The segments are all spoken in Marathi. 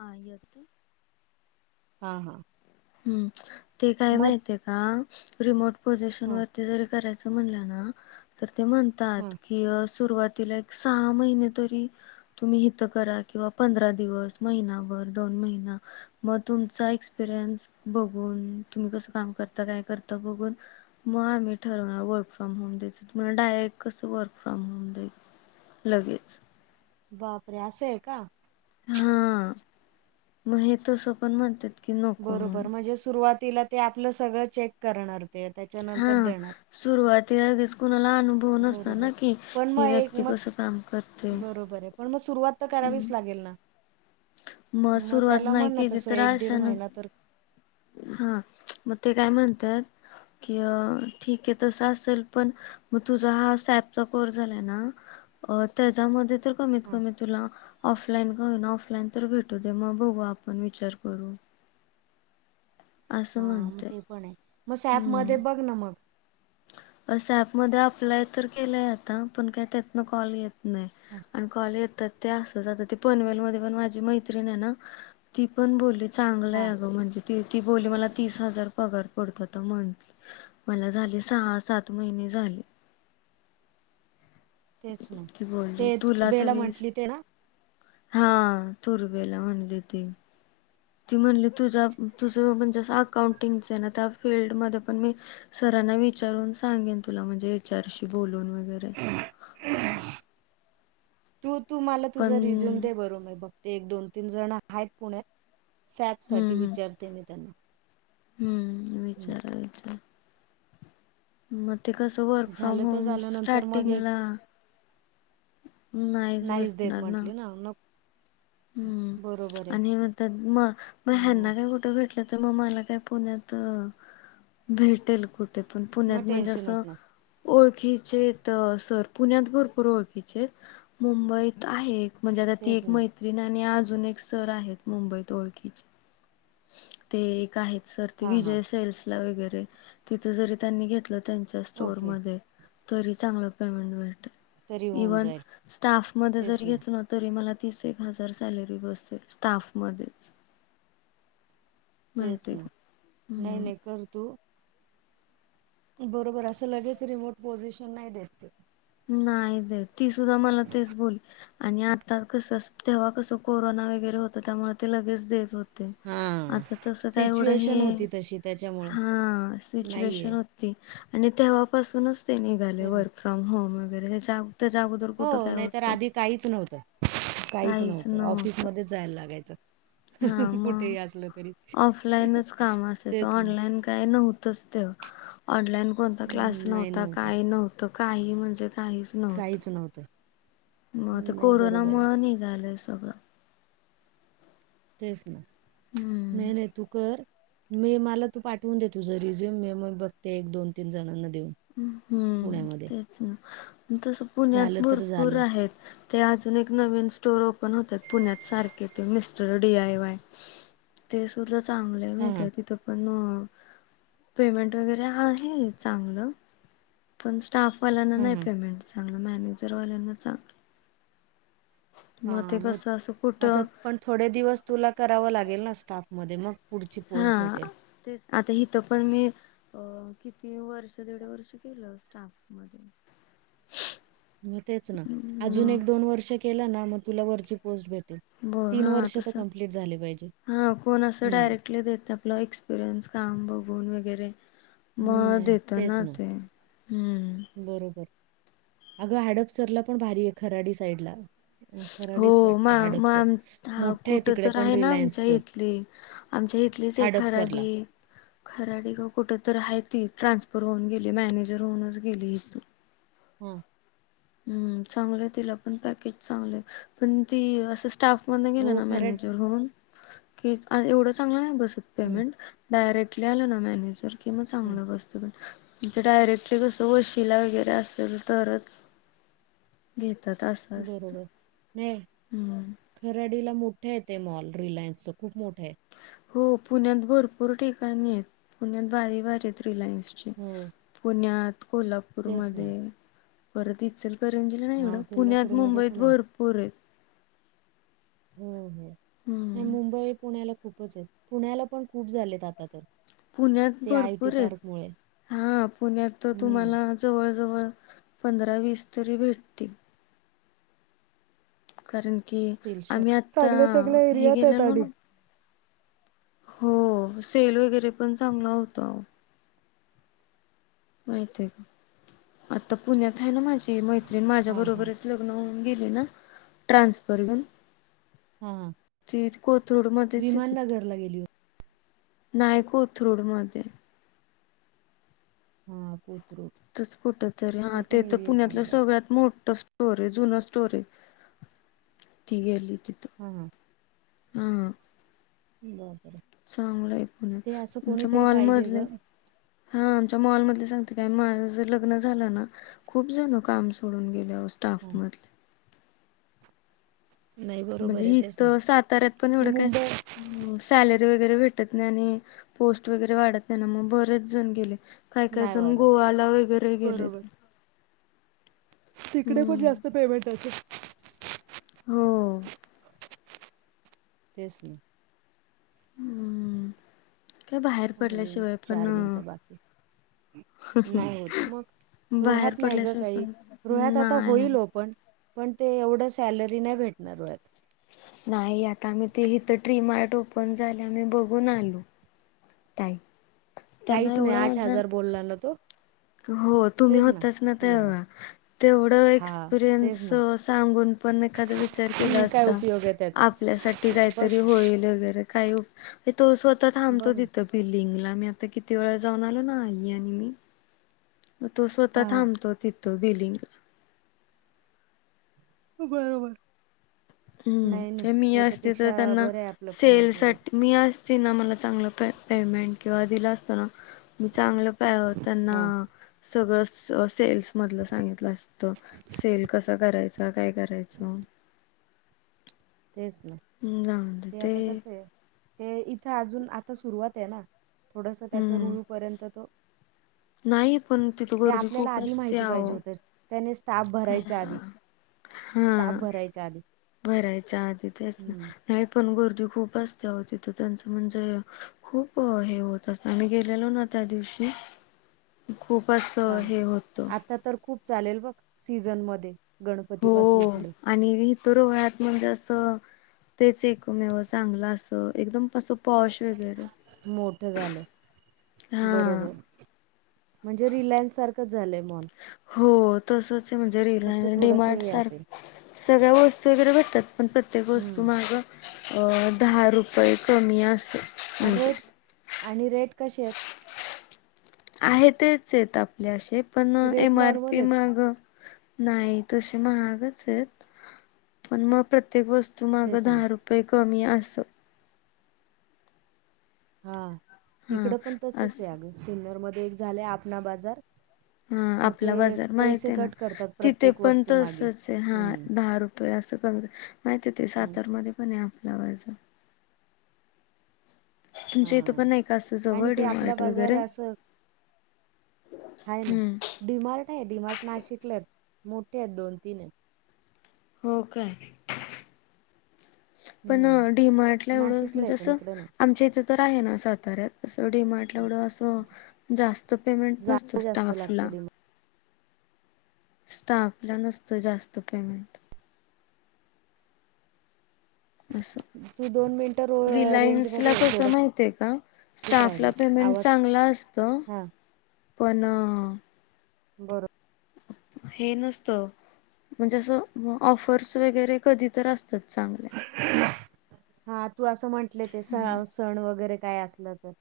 हां येती. हा- हा. हम्म ते काय मग माहितय का रिमोट पोझिशन हा वरती जरी करायचं म्हणलं ना तर ते हा म्हणतात की सुरुवातीला एक सहा महिने तरी तुम्ही हित करा किंवा पंधरा दिवस महिनाभर दोन महिना. मग तुमचा एक्सपिरियन्स बघून तुम्ही कसं काम करता काय करता बघून मग आम्ही ठरवणार वर्क फ्रॉम होम द्यायचं तुम्हाला डायरेक्ट कसं वर्क फ्रॉम होम दईल. लगेच. बापरे असं आहे का? हा मग हे तसं पण म्हणत्यात, बरोबर म्हणजे सुरुवातीला ते आपलं सगळं चेक करणार, ते हा त्याच्यानंतर देणार. सुरुवातीला लगेच कुणाला आणू भव नसत बरोबर ना की पण ही मग एक व्यक्ती मग कस काम करते, बरोबर आहे पण मग सुरुवात तर करावीच लागेल ना. मग सुरुवात त्याला नाही म्हणण केली तस तर एक दीड अचानक महिना तर हा मग ते काय म्हणतात, की अ ठीक आहे तस असेल तर पण मग तुझा हा स्याप चा कोर्स झालाय ना, त्याच्यामध्ये तर कमीत हा कमी तुला ऑफलाईन का होईना ऑफलाईन तर भेटू दे मग बघू आपण विचार करू. हा असं मग म्हणते ते पण आहे मग सॅप मध्ये बघ ना मग. अस ॲपमधे अप्लाय तर केलंय आता पण काय त्यातन कॉल येत नाही हा आणि कॉले येतात ते अस आता ती पनवेल मध्ये पण माझी मैत्रिण ना, ती पण बोलली चांगलं आहे हा, अ गं म्हण ती बोली मला तीस हजार पगार पडतो मंथली मला झाली सहा सात महिने झाली. तेच ना. ती बोलली ते तुला तुर्बेला तरिस, म्हंटली ते ना हा तुर्वेला म्हणली ती ती म्हणली तुझा तुझं म्हणजे जस अकाउंटिंगच आहे ना त्या फीलल्डमधे पण मी सरांना विचारून सांगेन तुला म्हणजे त्यांच्या येच. आर. शी बोलून वगैरे. तू तू मला तुझा रिझ्यूम पण दे बर मी बघते, एक दोन तीन जण आहेत पुण्यात सॅप साठी हम्म विचारते मी त्यांना. हम्म हम्म. विचारा विचारा मग ते कसं वर्क फ्रॉम झालं तर होम झालं नंतर मग एक स्टार्टिंगला नाहीच देत म्हटली ना मग हम्म बरोबर आहे आणि म मग मग हं हेना काय कुठ भेटलं तर मग मला काय पुण्यात भेटेल कुठ कुठे पण मग पुण्यात म्हणजे टेन्शनच असं, नाही ओळखीचे तर सर पुण्यात भरपूर ओळखीचे मुंबईत आहे, म्हणजे आता ती तेच एक ना मैत्रीण आणि अजून एक सर आहेत मुंबईत ओळखीची ते एक आहेत सर ते हां हां विजय सेल्सला वगरे तिथ जरी त्यांनी घेतलं तर च्या स्टोर ओके मध्ये तरी चांगलं पेमेंट मिळत. तरी होऊन इव्हन जाईल स्टाफ मधे जर तेच ना घेत न तरी मला तीस एक हजार सॅलरी बसेल स्टाफ मध्येच. तेच ना का नाही हम्म नाही कर तू, बरोबर असं लगेच रिमोट पोझिशन नाही देते. नाही देत ती सुद्धा मला तेच बोलली, आणि आता कस तेव्हा कसं कोरोना वगैरे होत त्यामुळे ते लगेच देत होत हां आता तस काय एढं सिच्युएशन हे होती तशी त्याच्यामुळं हा नाहीये सिचुएशन हो ती. आणि तेव्हापासूनच ते निघाले तेच ना. वर्क फ्रॉम होम वगैरे त्या जाग हो नाहीतर आधी काहीच नव्हतं काहीच नव्हतं ऑफिसमधेच जायला हा लागायचं. मग कुठेही असलं तरी तेच ना, पण काय नव्हतच तेव्हा ऑनलाईन कोणता क्लास नाही नव्हता नव्हतं काही नव्हतं काही म्हणजे काहीच नव्हत काहीच नव्हतं म आता नाही कोरोना बरोबर आहे मुळं निघालंय सगळं तेच ना हम्म. नाही नाही तू कर मी मला तू पाठवून देे तुझ रिझ्युम मी मग बघते एक दोन तीन जणांना देऊन हम्म पुण्यामध्ये तेच ना तस पुण्यात झालं तर भरपूर झालं आहेत ते अजून एक नवीन स्टोर ओपन होतात पुण्यात सारखे ते मिस्टर डी आय वाय ते सुद्धा चांगले आहे हां माहित हां आहे तिथं पण पेमेंट वगैरे आहे चांगलं पण स्टाफवाल्यांना नाही हां पेमेंट चांगलं मॅनेजरवाल्यांना चांगलं हा ते मग कसं असं आता कुठं पण थोडे दिवस तुला करावं लागेल ना स्टाफ मध्ये मग पुढची पोस्ट हा भेटेल तेच आता इथ पण मी अ किती वर्ष दीड वर्ष केलं स्टाफ मध्ये मग तेच ना अजून मग एक दोन वर्ष केलं ना मग तुला वरची पोस्ट भेटेल ब तीन हा वर्ष तर तसं कंप्लीट झाले पाहिजे.. हम घेतात आपलं एक्सपिरियन्स काम बघून वगैरे हम्म, मग नाही येत ना तेच ते हम्म बरोबर.. अगं हडपसरला पण भारी आहे खराडी साईड ला हो मा मां आता मोठे आहे कुठं तिकडे तर पण आहे ना आमच्या रिलायन्सचं इथली? आमच्या इथलीच एक हडपसरला. खराडी खराडी का कुठं तर आहे ती ट्रान्सफर होऊन गेली मॅनेजर होऊनच गेली इथून. हम्म. हम्म चांगलंय तिला पण पॅकेज चांगलंय पण ती असं स्टाफ मधन गेलं हो ना खरड मॅनेजर होऊन कि एवढं चांगलं नाही बसत हं, पेमेंट डायरेक्टली आल ना मॅनेजर कि मग हं. चांगलं बसत. पण म्हजे डायरेक्टली कसं वशीला वगैरे असेल तरच घेतात अस बरोबर.. ये.. खराडीला मोठे आहे ते मॉल रिलायन्सच खूप मोठं आहे हो पुण्यात भरपूर ठिकाणी आहेत पुण्यात भारी भारी आहेत रिलायन्सचे हो, पुण्यात तेच कोल्हापूरमधे ना. परत इचलकरंजी करंजीला नाही एवढ हां, पुण्यात कोल्हापूरमध्ये मुंबईत पण आहे. भरपूर आहेत.. हो हो नाही हम्म मुंबई पुण्याला खूपच आहेत पुण्याला पण खूप झालेत आता तर पुण्यात ते आयटी भरपूर आहेत पार्कमुळे. हा पुण्यात तर हं, तुम्हाला जवळ जवळ पंधरा वीस तरी भेटतील. कारण की तिलशा आम्ही आता चांगल्या, चांगल्या हे एरियात आहेत गेलेलो आणि. ना हो सिव्हिल वगैरे पण चांगला होता. माहित आहे का आता पुण्यात आहे ना माझी मैत्रीण माझ्या हां, हां. बरोबरच लग्न होऊन गेली ना ट्रांसफर होऊन हां, हां. ती कोथरूड मध्येच येतित. विमाननगरला गेली होती. नाय कोथरूड मध्ये. हा कोथरूड. तिथंच कुठ तरी हा तो ते पण तर एरिया पुण्यातलं चांगला आहे. सगळ्यात मोठ स्टोर आहे जुन स्टोर आहे ती गेली तिथं. हम हम.. हं. बर. चांगलंय पुन आमचं कोणीतरी पाहिजे मॉलमधले गं. हा आमच्या मॉलमधले सांगते काय, माझं जर लग्न झालं ना, खूप जण काम सोडून गेले आओ स्टाफ हां. मधले. नाही बरोबर म्हणजे आहे तेच ना इथं साताऱ्यात पण हे एवढं काय मुंबई सॅलरी वगैरे भेटत नाही आणि पोस्ट वगैरे वाढत नाही ना. मग बरच जाऊन गेले. काय काय नाही जण वाढत गोवाला वगैरे गेले. बरोबर तिकडे पण हम्म जास्त पेमेंट असे हो. तेच ना. हम्म काय बाहेर अजून पडल्याशिवाय पण चार मिनटं बाकीये. नाही होत मग. बाहेर रोह्यात नाही ग पडल्याशिवाय काही. पण रोह्यात आता नाही होईल ओपण. पण ते एवढं सॅलरी नाही भेटणार रोह्यात. नाही आता आम्ही ते इथ ट्री मार्ट ओपन झाल. आम्ही बघून आलो. ाय [unintelligible] काहीच नाही आठ हजार बोला ना तो. हो तुम्ही तेच होताच ना येडा तेव्हा. तेवढं हा एक्सपिरियन्स तेच ना सांगून पण एखादा विचार केला हम्म काय असता. उपयोग आहे त्याचा आपल्यासाठी बघ काहीतरी ना होईल वगैरे. काही तो स्वतः थांबतो बघ ना तिथं. बिल्डिंगला. मी आता किती वेळा जाऊन आलो ना. आई आणि मी. म तो स्वतः हा थांबतो तिथं बिलिंगला. बरोबर. नाही नाही हम्म मी असते त त्याच्यापेक्षा त्यांना बरं आहे आपलं पुण्यात वगैरे सेलसाठी, मी असते ना मला चांगलं प पेमेंट किंवा दिला असतना. मी चांगलं प त्यांना हा सगळं सेल्स मधलं सांगितलं असतं. सेल कसं करायच. काय करायचं. तेच ना. जाऊन दे ते आता कसय. ते इथं अजून आता सुरुवाते ना. थोडस त्याच हम्म रुळूपर्यंत तो [inaudible] पण तिथं ते गर्दी आपल्याला खूप आधी असते माहिती पाहिजे आहो होत. त्याने स्टाफ भरायच्या आधी. स्टाफ हा भरायच्या आधी. भरायच्या आधी तेच ना. हम्म नाही पण गर्दी खूप असते आओ तीथ. त्यांचं म्हणजे खूप हे होत अस. आम्ही गेलेलो ना त्या दिवशी खूप असं हे होतं. त्या तर खूप चालेल बघ, सीझन मध्ये. गणपती हो पासून पुढे आणि वी रोह्यात म्हणजे अस, तेच एकमेव चांगलं असं, एकदम आस पॉश वगैरे. मोठं झालंय. हा. बरोबर म्हणजे रिलायन्स सारखंच झालंय मॉल. हो तसचे म्हणजे फक्त रिलाय थोडस डीमार्ट हे सारख. असेल सगळ्या वस्तू वगैरे भेटतात. पण प्रत्येक वस्तू हम्म माग अ दहा रुपये कमी अस. अ रेट आणि रेट कशेयेत? आहेत तेच येत आपलेशीे पण rate M R normal P आहेत का माग नाही तसे महागच आहेत पण मग प्रत्येक वस्तू माग तेच ना दहा रुपय कमी असं. हा हा इकडं पण तसच आहे असं अग सिन्नरमध्ये एक झालं आपणा बाजार. अ मग ते आपला बाजार माहित पैसे आहे ना? कट करतात तिथे प्रत्येक पण वस्तू मागे. तसच आहे हा हं, दहा रुपये असं कमी माहिती ते हं, सातार मध्ये. पण आपला बाजार हा तुमच्या इथं पण नाही का असं आणि जवळ ते डी आपला मार्ट बाजार वगैरे आस ह ना हम्म डीमार्ट आहे डीमार्ट नाशिकला आहेत मोठे आहेत दोन- तीन आहेत. हो काय. पण हं. डीमार्टला एवढं नाशिकला आहे म्हणजे पण असं इकडं नाही. आमच्या इथे तर आहे ना साताऱ्यात असं डीमार्ट एवढ असं हम्म. जास्त पेमेंट नसत जागा जास्त स्टाफला. लागते स्टाफ ला नसत जास्त पेमेंट. असं. डीमार्ट तू मिनिटं रो रिलायन्स रेंजमध्ये ये कस थोडं माहितीय का कमीच स्टाफला राहिले पेमेंट आवाज चांगला आस त हां, पण बर. हे नसत म्हणजे असं ऑफर्स वगैरे कधी तर असतात चांगल्या. हा तू असं म्हटलं ते स सण वगैरे काय असलं तर.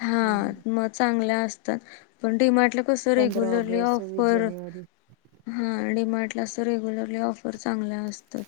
हा हं. मग चांगल्या असतात पण डीमार्टला कस रेगुलरली ऑगस्ट, ऑफर जानेवारी हा डीमार्ट ला अस तर रेग्युलरली ऑफर चांगल्या असतात.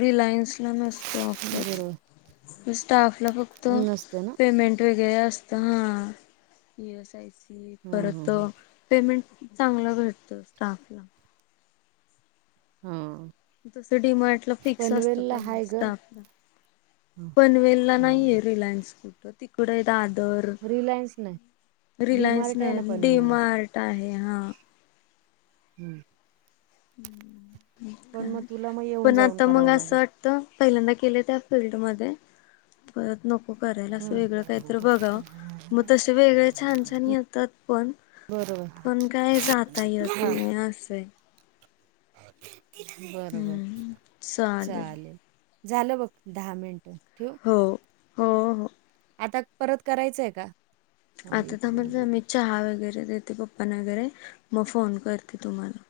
रीलायन्स ला नसत बरोबर ऑफर स्टाफला फक्त नसतं ना? पेमेंट वगैरे असत. हं, हं, परत हं. पेमेंट चांगलं मिळतं स्टाफला. हम. तसं डिमार्ट ला फिक्स असतं पेमेंट हाय ग स्टाफला. ह पनवेल ला नाहीये हा. रिलायन्स कुठं. तिकड आहेत दादर रिलायन्स नाही रिलायन्स डीमार्ट आहे ना नाही पनवेलला. डीमार्ट ता आहे हा हम्म. हम्म. पण मग तुला मग येऊन जाऊन करावं लागेल. तर पहिल्यांदा केले त्या पिरियड मध्ये. परत नको करायला असं हम्म. वेगळं काहीत बघावं मग त ते वेगळे छान छान येतात पण बरोबर पण काय जाता येत नाही असं आहे. बर बर चालेल. झालं बघ दहा मिनटं ठेवू? हो. हो हो आता परत करायचंय का? थांब आता तर इकडून म्हणलं बोल मी चहा वगैरे देते पप्पा वगैरे मग फोन करते तुम्हाला.